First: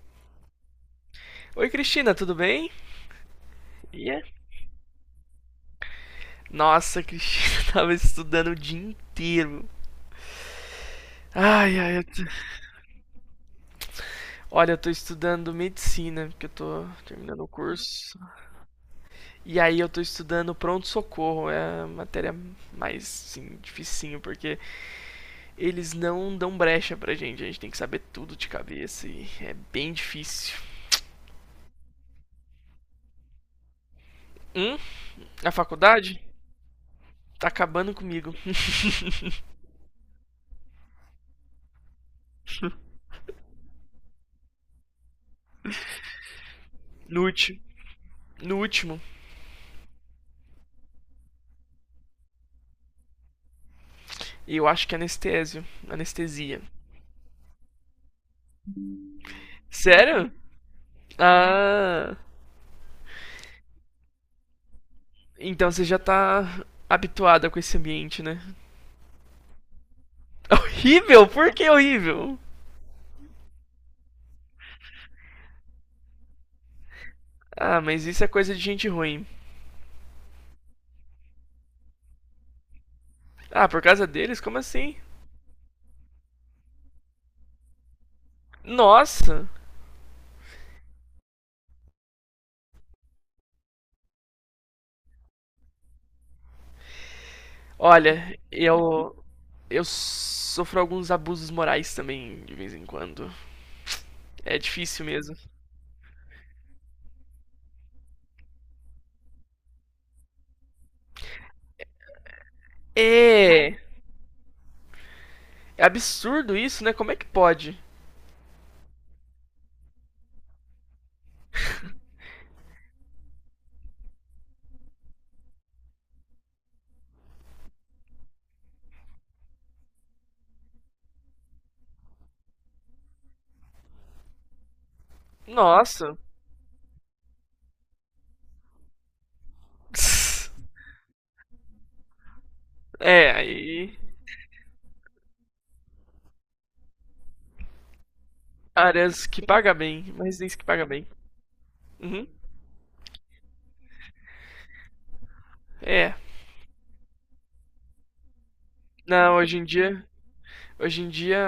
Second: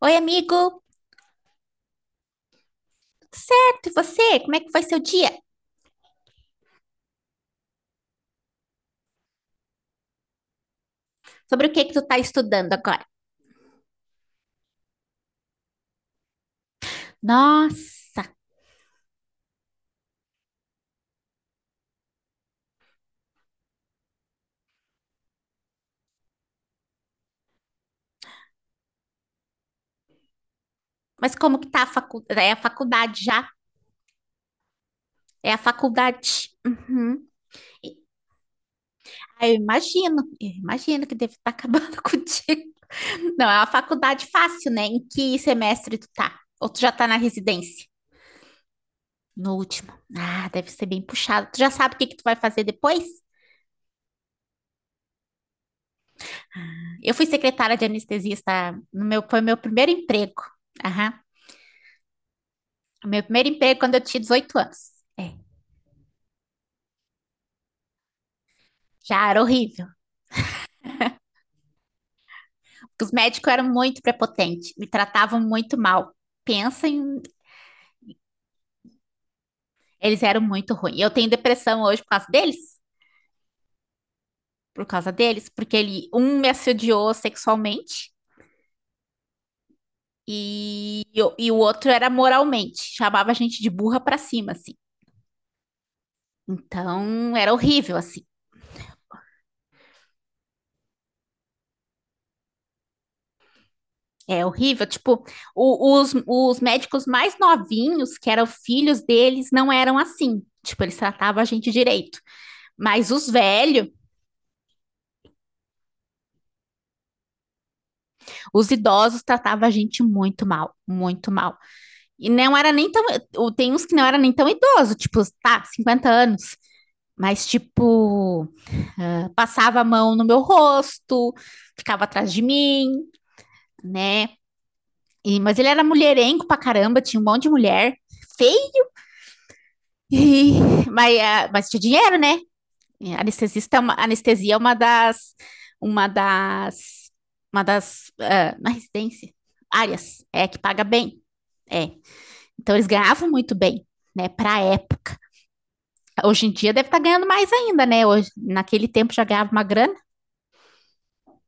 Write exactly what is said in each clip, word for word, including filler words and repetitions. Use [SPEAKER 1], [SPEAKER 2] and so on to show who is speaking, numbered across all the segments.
[SPEAKER 1] Oi, amigo,
[SPEAKER 2] Oi, Cristina, tudo bem?
[SPEAKER 1] tudo certo? E
[SPEAKER 2] Ia?
[SPEAKER 1] você? Como é que foi seu dia?
[SPEAKER 2] Nossa, Cristina, tava estudando o dia inteiro.
[SPEAKER 1] Sobre o
[SPEAKER 2] Ai,
[SPEAKER 1] que que
[SPEAKER 2] ai,
[SPEAKER 1] tu
[SPEAKER 2] eu
[SPEAKER 1] tá
[SPEAKER 2] tô-
[SPEAKER 1] estudando agora?
[SPEAKER 2] olha, eu tô estudando medicina, porque eu tô terminando o curso.
[SPEAKER 1] Nossa,
[SPEAKER 2] E aí eu tô estudando pronto-socorro, é a matéria mais, assim, dificinho, porque eles não dão brecha pra gente, a gente tem que saber tudo de cabeça e é bem difícil.
[SPEAKER 1] mas como que tá a faculdade? É a faculdade já?
[SPEAKER 2] Hum? A
[SPEAKER 1] É a
[SPEAKER 2] faculdade?
[SPEAKER 1] faculdade. Uhum.
[SPEAKER 2] Tá acabando
[SPEAKER 1] E-
[SPEAKER 2] comigo.
[SPEAKER 1] ah, Eu imagino, eu imagino que deve estar acabando contigo. Não, é uma faculdade fácil, né? Em que semestre tu tá? Ou tu já tá na
[SPEAKER 2] No último.
[SPEAKER 1] residência?
[SPEAKER 2] No último.
[SPEAKER 1] No último. Ah, deve ser bem puxado. Tu já sabe o que que tu vai fazer depois?
[SPEAKER 2] E eu acho que é anestésio. Anestesia.
[SPEAKER 1] Eu fui secretária de anestesista no meu, foi meu primeiro
[SPEAKER 2] Sério?
[SPEAKER 1] emprego. Aham.
[SPEAKER 2] Ah,
[SPEAKER 1] O Meu primeiro emprego é quando eu tinha dezoito anos. É,
[SPEAKER 2] então você já tá habituada com esse ambiente, né?
[SPEAKER 1] já era horrível.
[SPEAKER 2] Horrível? Por que horrível?
[SPEAKER 1] Os médicos eram muito prepotentes, me tratavam muito mal. Pensa em.
[SPEAKER 2] Ah, mas isso é coisa de gente ruim.
[SPEAKER 1] Eles eram muito ruins. Eu tenho depressão hoje por causa deles.
[SPEAKER 2] Ah, por causa deles? Como
[SPEAKER 1] Por
[SPEAKER 2] assim?
[SPEAKER 1] causa deles, porque ele, um me assediou sexualmente
[SPEAKER 2] Nossa!
[SPEAKER 1] e, e o outro era moralmente. Chamava a gente de burra pra cima, assim. Então, era horrível, assim.
[SPEAKER 2] Olha, eu. Eu sofro alguns abusos morais também, de vez em quando.
[SPEAKER 1] É
[SPEAKER 2] É
[SPEAKER 1] horrível.
[SPEAKER 2] difícil
[SPEAKER 1] Tipo,
[SPEAKER 2] mesmo.
[SPEAKER 1] o- os, os médicos mais novinhos, que eram filhos deles, não eram assim. Tipo, eles tratavam a gente direito. Mas os
[SPEAKER 2] É.
[SPEAKER 1] velhos,
[SPEAKER 2] É absurdo isso, né? Como é que pode?
[SPEAKER 1] os idosos tratavam a gente muito mal, muito mal. E não era nem tão. Tem uns que não era nem tão idoso, tipo, tá, cinquenta anos. Mas, tipo, uh, passava a mão no meu rosto, ficava atrás de mim, né? E, mas ele era
[SPEAKER 2] Nossa.
[SPEAKER 1] mulherengo pra caramba, tinha um monte de mulher, feio, e, mas, uh, mas tinha dinheiro, né? É,
[SPEAKER 2] É,
[SPEAKER 1] anestesista é uma,
[SPEAKER 2] aí.
[SPEAKER 1] anestesia é uma das, uma das, uma das, ah, na
[SPEAKER 2] Áreas
[SPEAKER 1] residência,
[SPEAKER 2] que paga bem,
[SPEAKER 1] áreas,
[SPEAKER 2] mas
[SPEAKER 1] é,
[SPEAKER 2] diz
[SPEAKER 1] que
[SPEAKER 2] que
[SPEAKER 1] paga
[SPEAKER 2] paga bem.
[SPEAKER 1] bem, é.
[SPEAKER 2] Uhum.
[SPEAKER 1] Então eles ganhavam muito bem, né, pra época.
[SPEAKER 2] É.
[SPEAKER 1] Hoje em dia deve estar ganhando mais ainda, né, hoje, naquele tempo já
[SPEAKER 2] Não,
[SPEAKER 1] ganhava
[SPEAKER 2] hoje
[SPEAKER 1] uma
[SPEAKER 2] em
[SPEAKER 1] grana,
[SPEAKER 2] dia. Hoje em dia.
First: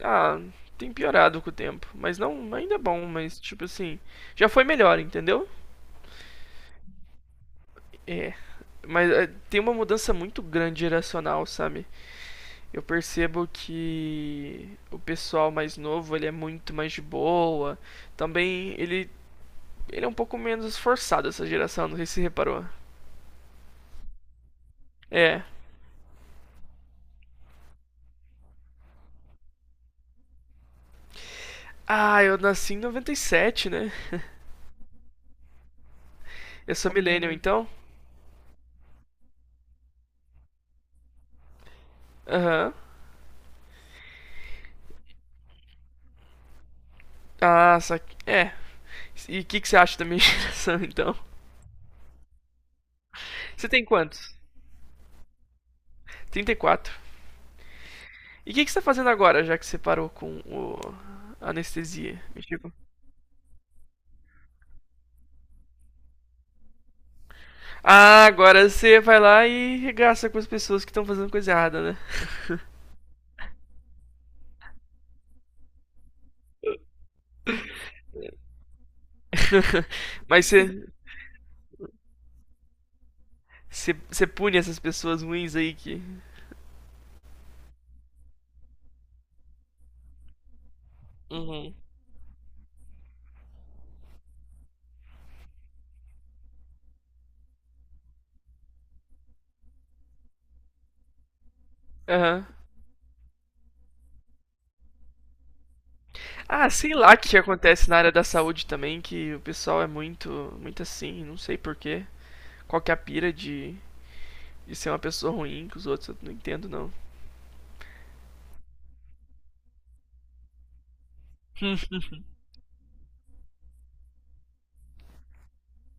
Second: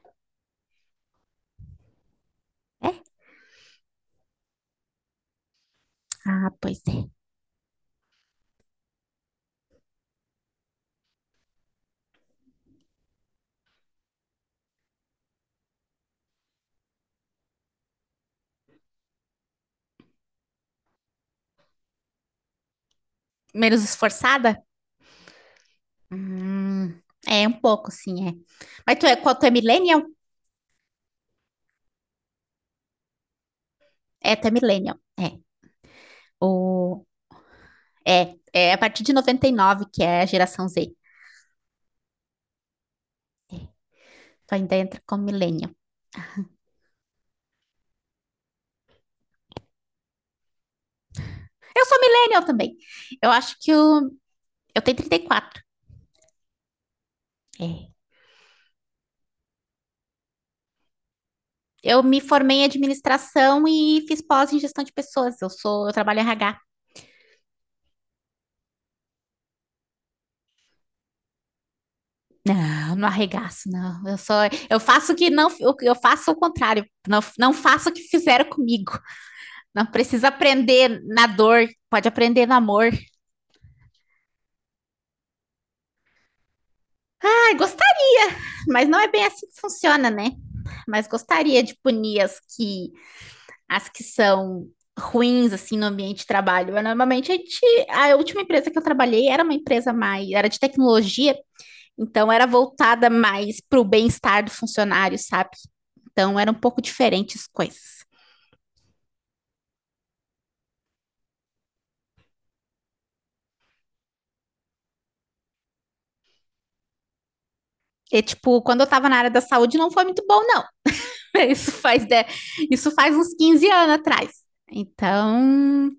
[SPEAKER 2] Ah, tem piorado com o tempo. Mas não, ainda é
[SPEAKER 1] é?
[SPEAKER 2] bom, mas tipo assim. Já foi melhor, entendeu?
[SPEAKER 1] Ah, pois é.
[SPEAKER 2] É. Mas é, tem uma mudança muito grande geracional, sabe? Eu percebo que o pessoal mais novo, ele é muito mais de boa. Também ele. Ele é um pouco menos esforçado, essa geração, não sei se você reparou.
[SPEAKER 1] Menos esforçada?
[SPEAKER 2] É.
[SPEAKER 1] Hum, é, um pouco, sim, é. Mas tu é, qual, tu é millennial?
[SPEAKER 2] Ah, eu nasci em noventa e sete, né?
[SPEAKER 1] É, tu é millennial, é.
[SPEAKER 2] Eu sou
[SPEAKER 1] O,
[SPEAKER 2] millennial, então?
[SPEAKER 1] é, é a partir de noventa e nove que é a geração Z.
[SPEAKER 2] Aham.
[SPEAKER 1] Tu ainda entra como millennial.
[SPEAKER 2] Ah, só que... É. E o que, que você acha da minha geração, então?
[SPEAKER 1] Eu sou millennial também. Eu acho
[SPEAKER 2] Você
[SPEAKER 1] que
[SPEAKER 2] tem
[SPEAKER 1] eu,
[SPEAKER 2] quantos?
[SPEAKER 1] eu tenho trinta e quatro.
[SPEAKER 2] Trinta e quatro.
[SPEAKER 1] É.
[SPEAKER 2] E o que, que você tá fazendo agora, já que você parou com o... a
[SPEAKER 1] Eu me
[SPEAKER 2] anestesia? Me.
[SPEAKER 1] formei em administração e fiz pós em gestão de pessoas. Eu sou, eu trabalho em R H.
[SPEAKER 2] Ah, agora você vai lá e regaça com as pessoas que estão fazendo coisa errada, né?
[SPEAKER 1] Não, não arregaço, não. Eu sou, eu faço o que não, eu, eu faço o contrário. Não, não faço o que fizeram comigo. Não precisa
[SPEAKER 2] Mas você,
[SPEAKER 1] aprender na dor, pode aprender no amor.
[SPEAKER 2] você, você pune essas pessoas ruins aí que.
[SPEAKER 1] Ai, gostaria, mas não é bem assim que funciona, né? Mas gostaria
[SPEAKER 2] Uhum.
[SPEAKER 1] de punir as que as que são ruins assim no ambiente de trabalho. Mas, normalmente a gente, a última empresa que eu trabalhei era uma empresa mais, era de tecnologia, então era
[SPEAKER 2] Aham.
[SPEAKER 1] voltada mais para o bem-estar do funcionário, sabe? Então era um
[SPEAKER 2] Ah,
[SPEAKER 1] pouco
[SPEAKER 2] sei lá o
[SPEAKER 1] diferente
[SPEAKER 2] que
[SPEAKER 1] as
[SPEAKER 2] acontece na
[SPEAKER 1] coisas.
[SPEAKER 2] área da saúde também, que o pessoal é muito, muito assim, não sei porquê. Qual que é a pira de, de ser uma pessoa ruim que os outros, eu não entendo não.
[SPEAKER 1] E, tipo, quando eu tava na área da saúde não foi muito bom, não. Isso faz, de- isso faz uns quinze anos atrás. Então,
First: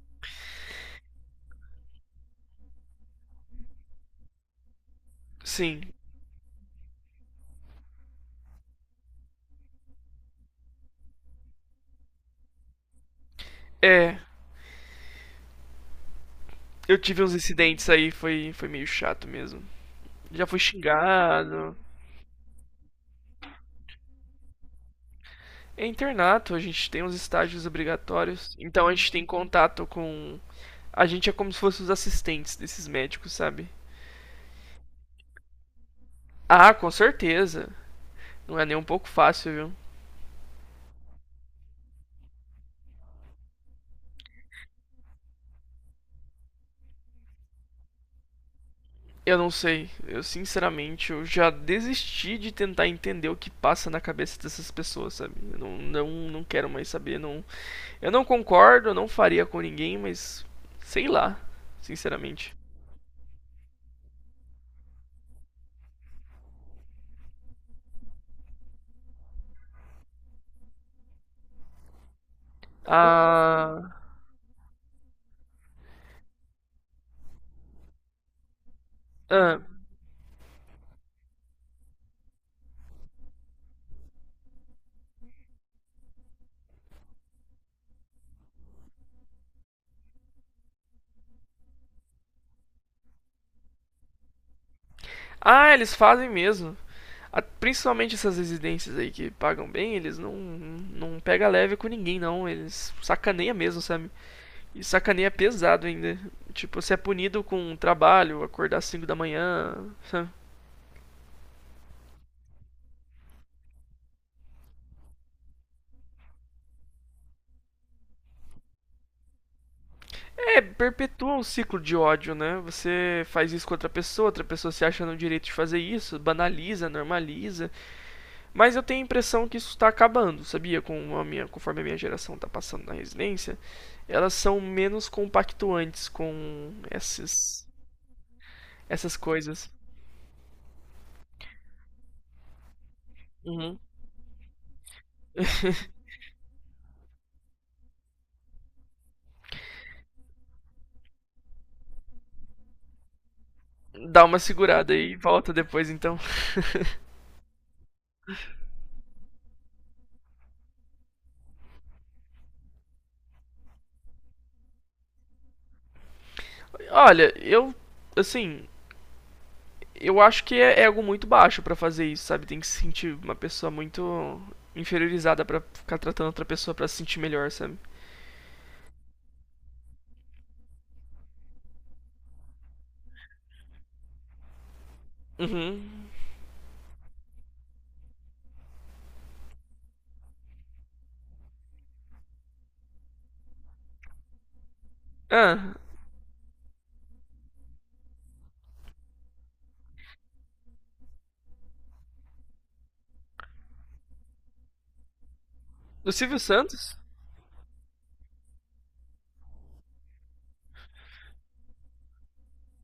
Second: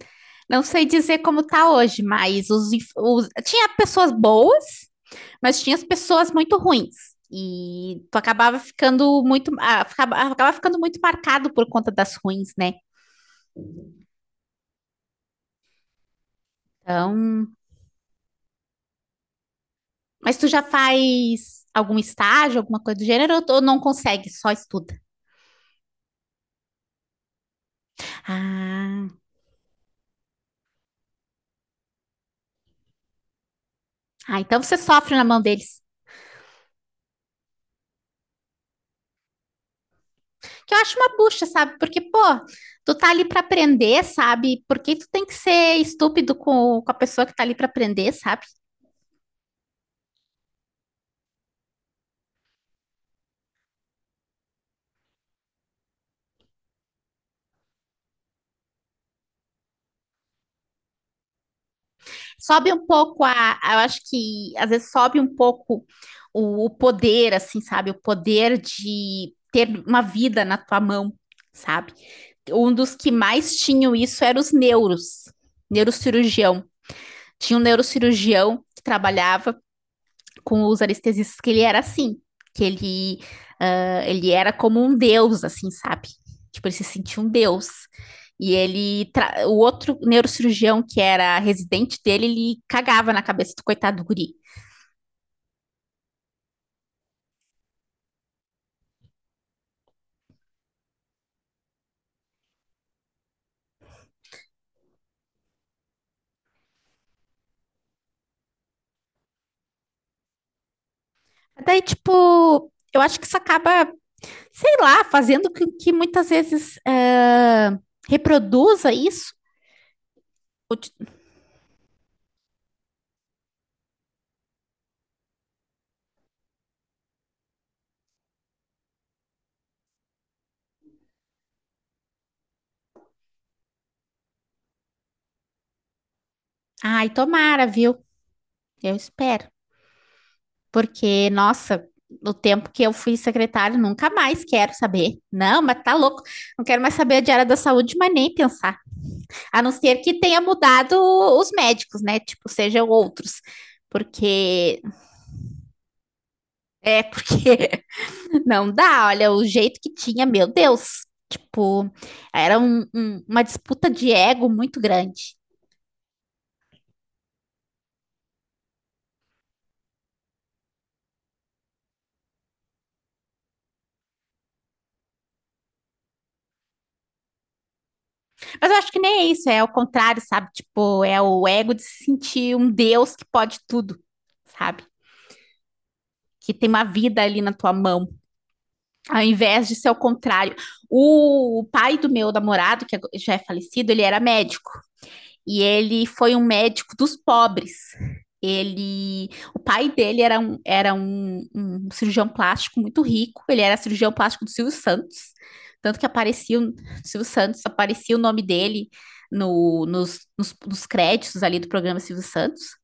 [SPEAKER 1] não sei dizer como tá hoje, mas os, os- tinha pessoas boas, mas tinha as
[SPEAKER 2] Sim,
[SPEAKER 1] pessoas muito ruins. E tu acabava ficando muito, ah, acabava ficando muito marcado por conta das ruins, né?
[SPEAKER 2] é, eu tive uns
[SPEAKER 1] Então,
[SPEAKER 2] incidentes aí, foi, foi meio chato mesmo.
[SPEAKER 1] mas
[SPEAKER 2] Já
[SPEAKER 1] tu
[SPEAKER 2] fui
[SPEAKER 1] já faz
[SPEAKER 2] xingado.
[SPEAKER 1] algum estágio, alguma coisa do gênero, ou ou não consegue, só estuda?
[SPEAKER 2] É internato, a gente tem os estágios obrigatórios. Então a
[SPEAKER 1] Ah,
[SPEAKER 2] gente tem contato com. A gente é como se fosse os assistentes desses médicos, sabe?
[SPEAKER 1] ah, então você sofre na mão deles.
[SPEAKER 2] Ah, com certeza. Não é nem um pouco fácil, viu?
[SPEAKER 1] Que eu acho uma bucha, sabe? Porque, pô, tu tá ali pra aprender, sabe? Por que tu tem que ser estúpido com, com a pessoa que tá ali pra aprender, sabe?
[SPEAKER 2] Eu não sei. Eu sinceramente eu já desisti de tentar entender o que passa na cabeça dessas pessoas, sabe? Eu não, não, não quero mais saber. Não, eu não concordo, eu não faria com ninguém, mas sei lá, sinceramente.
[SPEAKER 1] Sobe um pouco a, eu acho que às vezes sobe um pouco o, o poder, assim, sabe? O poder de ter uma vida na tua mão, sabe? Um dos que mais
[SPEAKER 2] Ah,
[SPEAKER 1] tinham isso eram os neuros, neurocirurgião. Tinha um neurocirurgião que trabalhava
[SPEAKER 2] ah,
[SPEAKER 1] com os anestesistas que ele era assim, que ele, ah, ele era como um deus, assim, sabe? Tipo, ele se sentia um deus. E ele, tra- o outro neurocirurgião que era residente dele, ele cagava na cabeça do coitado do guri.
[SPEAKER 2] ah, eles fazem mesmo. Principalmente essas residências aí que pagam bem, eles não, não pega leve com ninguém, não. Eles sacaneia mesmo, sabe? E sacaneia pesado ainda. Tipo, você é punido com um trabalho, acordar às cinco da manhã, sabe?
[SPEAKER 1] Daí, tipo, eu acho que isso acaba, sei lá, fazendo com que muitas vezes ah, reproduza isso.
[SPEAKER 2] É, perpetua um ciclo de ódio, né? Você faz isso com outra pessoa, outra pessoa se acha no direito de fazer isso, banaliza, normaliza. Mas eu tenho a impressão que isso tá acabando, sabia? Com a minha, conforme a minha geração tá passando na residência, elas são menos compactuantes com
[SPEAKER 1] Ai, tomara,
[SPEAKER 2] esses
[SPEAKER 1] viu? Eu
[SPEAKER 2] essas
[SPEAKER 1] espero.
[SPEAKER 2] coisas.
[SPEAKER 1] Porque, nossa, no tempo que eu fui secretária,
[SPEAKER 2] Uhum.
[SPEAKER 1] nunca mais quero saber. Não, mas tá louco. Não quero mais saber de área da saúde, mas nem pensar. A não ser que tenha mudado os médicos, né? Tipo, sejam outros.
[SPEAKER 2] Dá uma
[SPEAKER 1] Porque
[SPEAKER 2] segurada e volta depois, então.
[SPEAKER 1] é porque não dá, olha, o jeito que tinha, meu Deus. Tipo, era um- um- uma disputa de ego muito grande.
[SPEAKER 2] Olha, eu. Assim, eu acho que é, é algo muito baixo pra fazer isso, sabe? Tem que se sentir uma pessoa muito inferiorizada pra ficar tratando outra pessoa pra se sentir melhor, sabe?
[SPEAKER 1] Mas eu acho que nem é isso, é o contrário, sabe? Tipo, é o ego de se sentir um Deus que pode tudo, sabe?
[SPEAKER 2] Uhum.
[SPEAKER 1] Que tem uma vida ali na tua mão, ao invés de ser o contrário. O pai do meu namorado, que já é falecido, ele era médico e
[SPEAKER 2] Ah,
[SPEAKER 1] ele foi um médico dos pobres. Ele, o pai dele era, um, era um, um cirurgião plástico muito rico, ele era cirurgião plástico do Silvio Santos, tanto que
[SPEAKER 2] do Silvio
[SPEAKER 1] aparecia o
[SPEAKER 2] Santos?
[SPEAKER 1] Silvio Santos, aparecia o nome dele no, nos, nos, nos créditos ali do programa Silvio Santos.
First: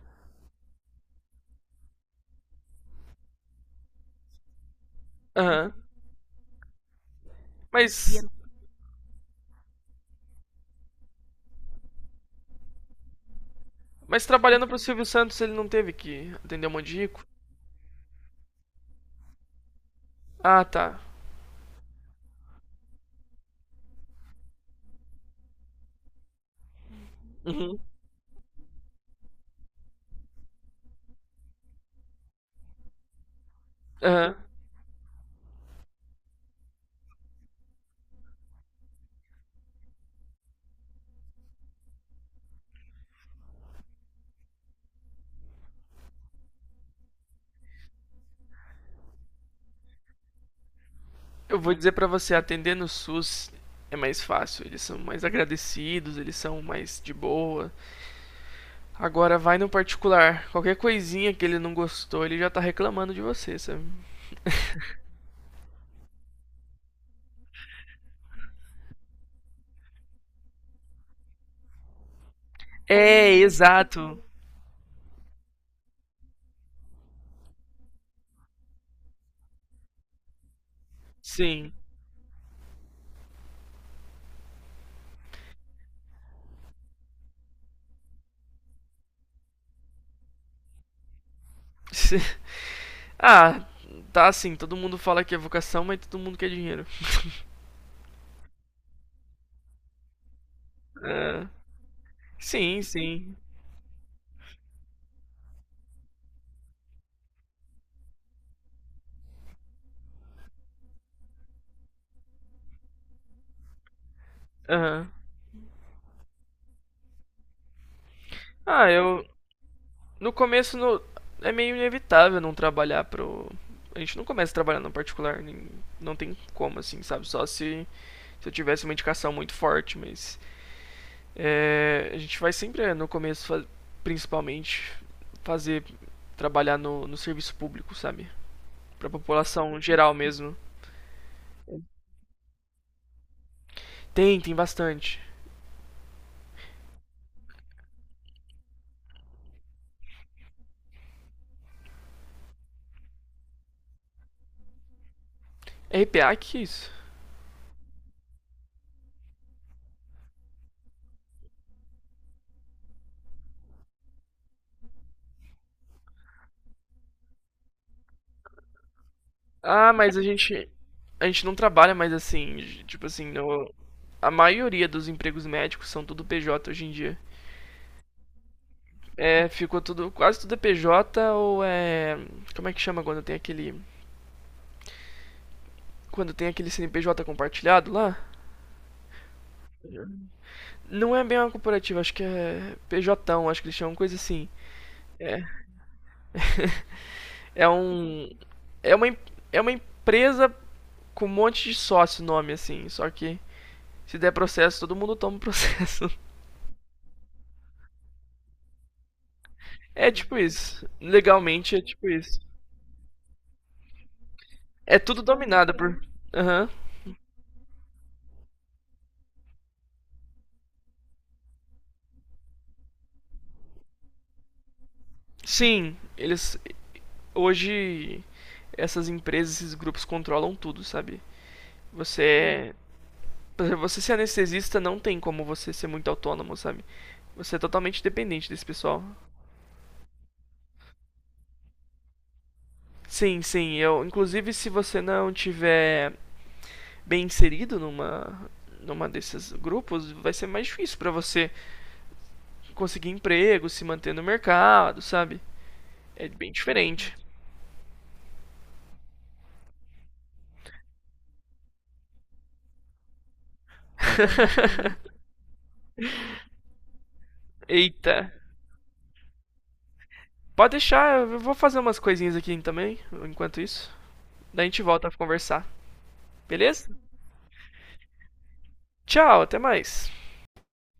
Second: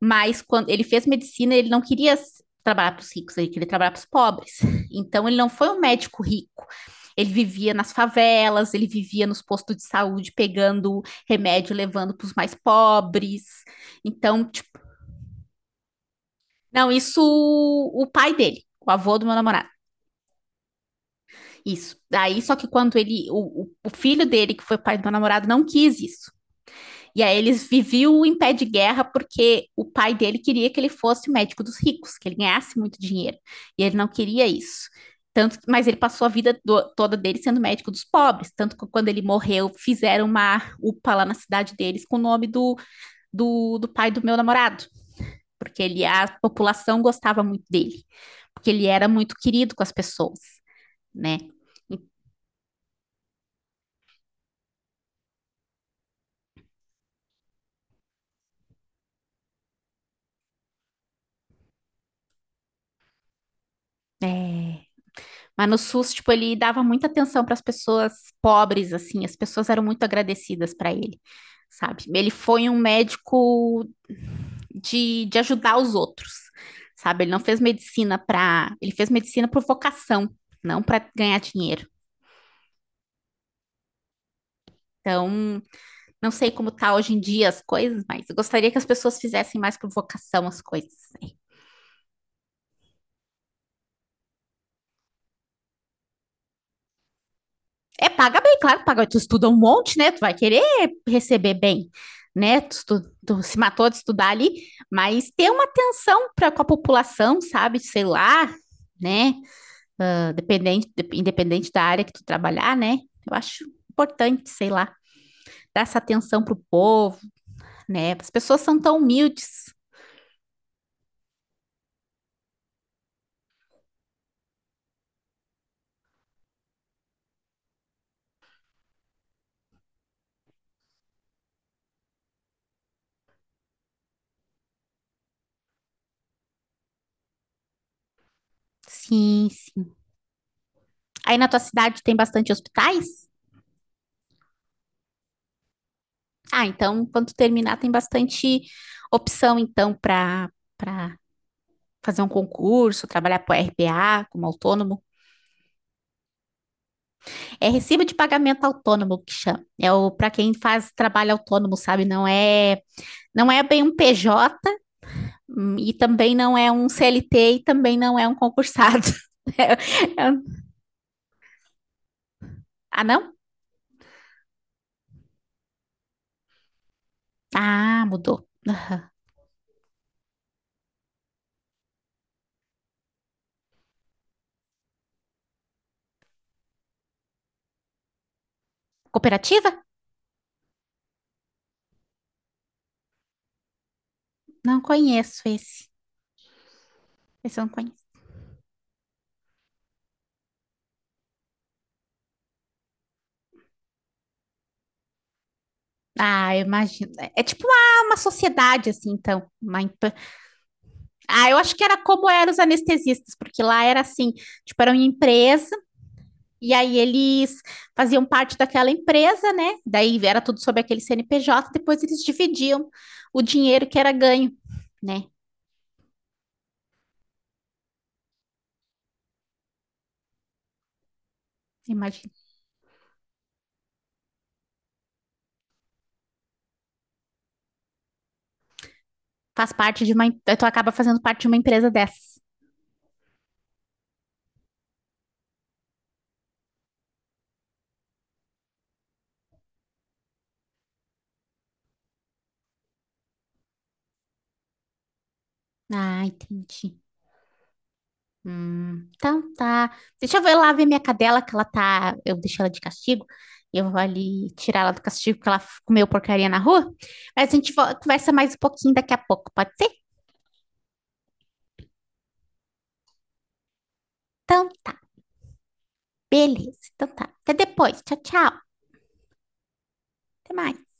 [SPEAKER 1] Mas quando ele fez medicina, ele não queria s- trabalhar para os ricos, ele queria trabalhar para os pobres. Então ele não foi
[SPEAKER 2] Aham.
[SPEAKER 1] um médico rico. Ele vivia nas
[SPEAKER 2] Mas.
[SPEAKER 1] favelas, ele vivia nos postos de saúde pegando remédio, e levando para os mais pobres.
[SPEAKER 2] Mas
[SPEAKER 1] Então,
[SPEAKER 2] trabalhando pro
[SPEAKER 1] tipo,
[SPEAKER 2] Silvio Santos, ele não teve que atender um monte
[SPEAKER 1] não,
[SPEAKER 2] de
[SPEAKER 1] isso
[SPEAKER 2] rico?
[SPEAKER 1] o pai dele, o avô do meu namorado.
[SPEAKER 2] Ah, tá.
[SPEAKER 1] Isso. Daí, só que quando ele, o, o o filho dele, que foi pai do meu namorado, não quis isso. E aí eles
[SPEAKER 2] Uhum.
[SPEAKER 1] viviam em pé de guerra porque o pai dele queria que ele fosse médico dos ricos, que ele ganhasse muito dinheiro. E ele não
[SPEAKER 2] Aham.
[SPEAKER 1] queria isso. Tanto, mas ele passou a vida do- toda dele sendo médico dos pobres. Tanto que quando ele morreu, fizeram uma UPA lá na cidade deles com o nome do, do, do pai do meu namorado. Porque ele, a população gostava muito dele. Porque ele era muito querido com as pessoas, né?
[SPEAKER 2] Eu vou dizer pra você, atender no SUS é mais fácil, eles são mais agradecidos, eles são mais de boa. Agora vai no particular, qualquer coisinha que ele não gostou, ele já tá reclamando de você, sabe?
[SPEAKER 1] É, mas no SUS, tipo, ele dava muita atenção para as pessoas pobres, assim, as pessoas eram muito agradecidas para ele, sabe? Ele foi um
[SPEAKER 2] É,
[SPEAKER 1] médico
[SPEAKER 2] exato.
[SPEAKER 1] de, de ajudar os outros, sabe? Ele não fez medicina para, ele fez medicina por vocação, não para ganhar
[SPEAKER 2] Sim.
[SPEAKER 1] dinheiro. Então, não sei como tá hoje em dia as coisas, mas eu gostaria que as pessoas fizessem mais por vocação as coisas.
[SPEAKER 2] Ah, tá assim, todo mundo fala que é vocação, mas todo mundo quer dinheiro.
[SPEAKER 1] É, paga bem, claro que paga. Tu estuda um monte, né? Tu vai querer
[SPEAKER 2] É.
[SPEAKER 1] receber bem, né? Tu,
[SPEAKER 2] Sim,
[SPEAKER 1] estu-
[SPEAKER 2] sim.
[SPEAKER 1] tu se matou de estudar ali, mas ter uma atenção para com a população, sabe? Sei lá, né? Ah, Dependente, de- independente da área que tu trabalhar, né? Eu acho importante, sei lá,
[SPEAKER 2] Aham.
[SPEAKER 1] dar essa atenção pro povo, né? As pessoas são
[SPEAKER 2] Ah,
[SPEAKER 1] tão
[SPEAKER 2] eu
[SPEAKER 1] humildes.
[SPEAKER 2] no começo no é meio inevitável não trabalhar pro a gente não começa a trabalhar no particular, nem- não tem como assim, sabe? Só se se eu tivesse uma indicação muito forte, mas é, a gente vai sempre é, no começo, principalmente, fazer trabalhar no, no serviço público, sabe? Pra
[SPEAKER 1] Sim,
[SPEAKER 2] população
[SPEAKER 1] sim.
[SPEAKER 2] geral mesmo.
[SPEAKER 1] Aí na tua cidade tem bastante hospitais?
[SPEAKER 2] Tem, tem bastante.
[SPEAKER 1] Ah, então quando tu terminar tem bastante opção então para para fazer um concurso, trabalhar para R P A como autônomo.
[SPEAKER 2] R P A, que que é isso?
[SPEAKER 1] É recibo de pagamento autônomo que chama. É o para quem faz trabalho autônomo, sabe? Não é, não é bem um P J e também não é um C L T e também não é um concursado. É,
[SPEAKER 2] Ah, mas a
[SPEAKER 1] é um-
[SPEAKER 2] gente a gente não trabalha mais assim,
[SPEAKER 1] ah,
[SPEAKER 2] tipo assim,
[SPEAKER 1] não?
[SPEAKER 2] no, a maioria dos empregos médicos são tudo P J hoje em dia.
[SPEAKER 1] Ah, mudou.
[SPEAKER 2] É, ficou tudo, quase tudo é P J ou é, como é que chama quando tem aquele, quando tem aquele C N P J compartilhado lá?
[SPEAKER 1] Cooperativa?
[SPEAKER 2] Não é bem uma corporativa, acho que é P J, acho que eles chamam coisa assim.
[SPEAKER 1] Não conheço
[SPEAKER 2] É,
[SPEAKER 1] esse. Esse eu não
[SPEAKER 2] é
[SPEAKER 1] conheço.
[SPEAKER 2] um. É uma, em- é uma empresa com um monte de sócio nome, assim. Só que se der processo, todo mundo toma o processo.
[SPEAKER 1] Ah, eu imagino. É é tipo uma, uma sociedade, assim, então. Uma
[SPEAKER 2] É tipo isso.
[SPEAKER 1] Ah, eu acho
[SPEAKER 2] Legalmente é
[SPEAKER 1] que era
[SPEAKER 2] tipo
[SPEAKER 1] como
[SPEAKER 2] isso.
[SPEAKER 1] eram os anestesistas, porque lá era assim, tipo, era
[SPEAKER 2] É
[SPEAKER 1] uma
[SPEAKER 2] tudo
[SPEAKER 1] empresa.
[SPEAKER 2] dominado por. Aham.
[SPEAKER 1] E aí eles faziam parte daquela empresa, né? Daí era tudo sobre aquele C N P J, depois eles dividiam o dinheiro que era ganho, né?
[SPEAKER 2] Sim, eles. Hoje essas empresas, esses grupos controlam tudo, sabe? Você
[SPEAKER 1] Imagina.
[SPEAKER 2] é. Por exemplo, você ser anestesista não tem como você ser muito autônomo, sabe? Você é totalmente dependente desse pessoal.
[SPEAKER 1] Faz parte de uma. Tu acaba fazendo parte de uma empresa dessas.
[SPEAKER 2] Sim, sim. Eu, inclusive, se você não tiver bem inserido numa numa desses grupos, vai ser mais difícil para você conseguir emprego, se manter no mercado, sabe?
[SPEAKER 1] Ah,
[SPEAKER 2] É bem
[SPEAKER 1] entendi.
[SPEAKER 2] diferente.
[SPEAKER 1] Hum, então tá. Deixa eu ver lá ver minha cadela, que ela tá. Eu deixei ela de castigo. Eu vou ali tirar ela do castigo, porque ela comeu porcaria na rua. Mas a gente vo- conversa
[SPEAKER 2] Eita.
[SPEAKER 1] mais um pouquinho daqui a pouco, pode ser?
[SPEAKER 2] Pode deixar, eu vou fazer umas coisinhas aqui também, enquanto isso. Daí a
[SPEAKER 1] Então
[SPEAKER 2] gente
[SPEAKER 1] tá.
[SPEAKER 2] volta pra conversar.
[SPEAKER 1] Beleza.
[SPEAKER 2] Beleza?
[SPEAKER 1] Então tá. Até depois. Tchau, tchau.
[SPEAKER 2] Tchau, até mais.
[SPEAKER 1] Até mais.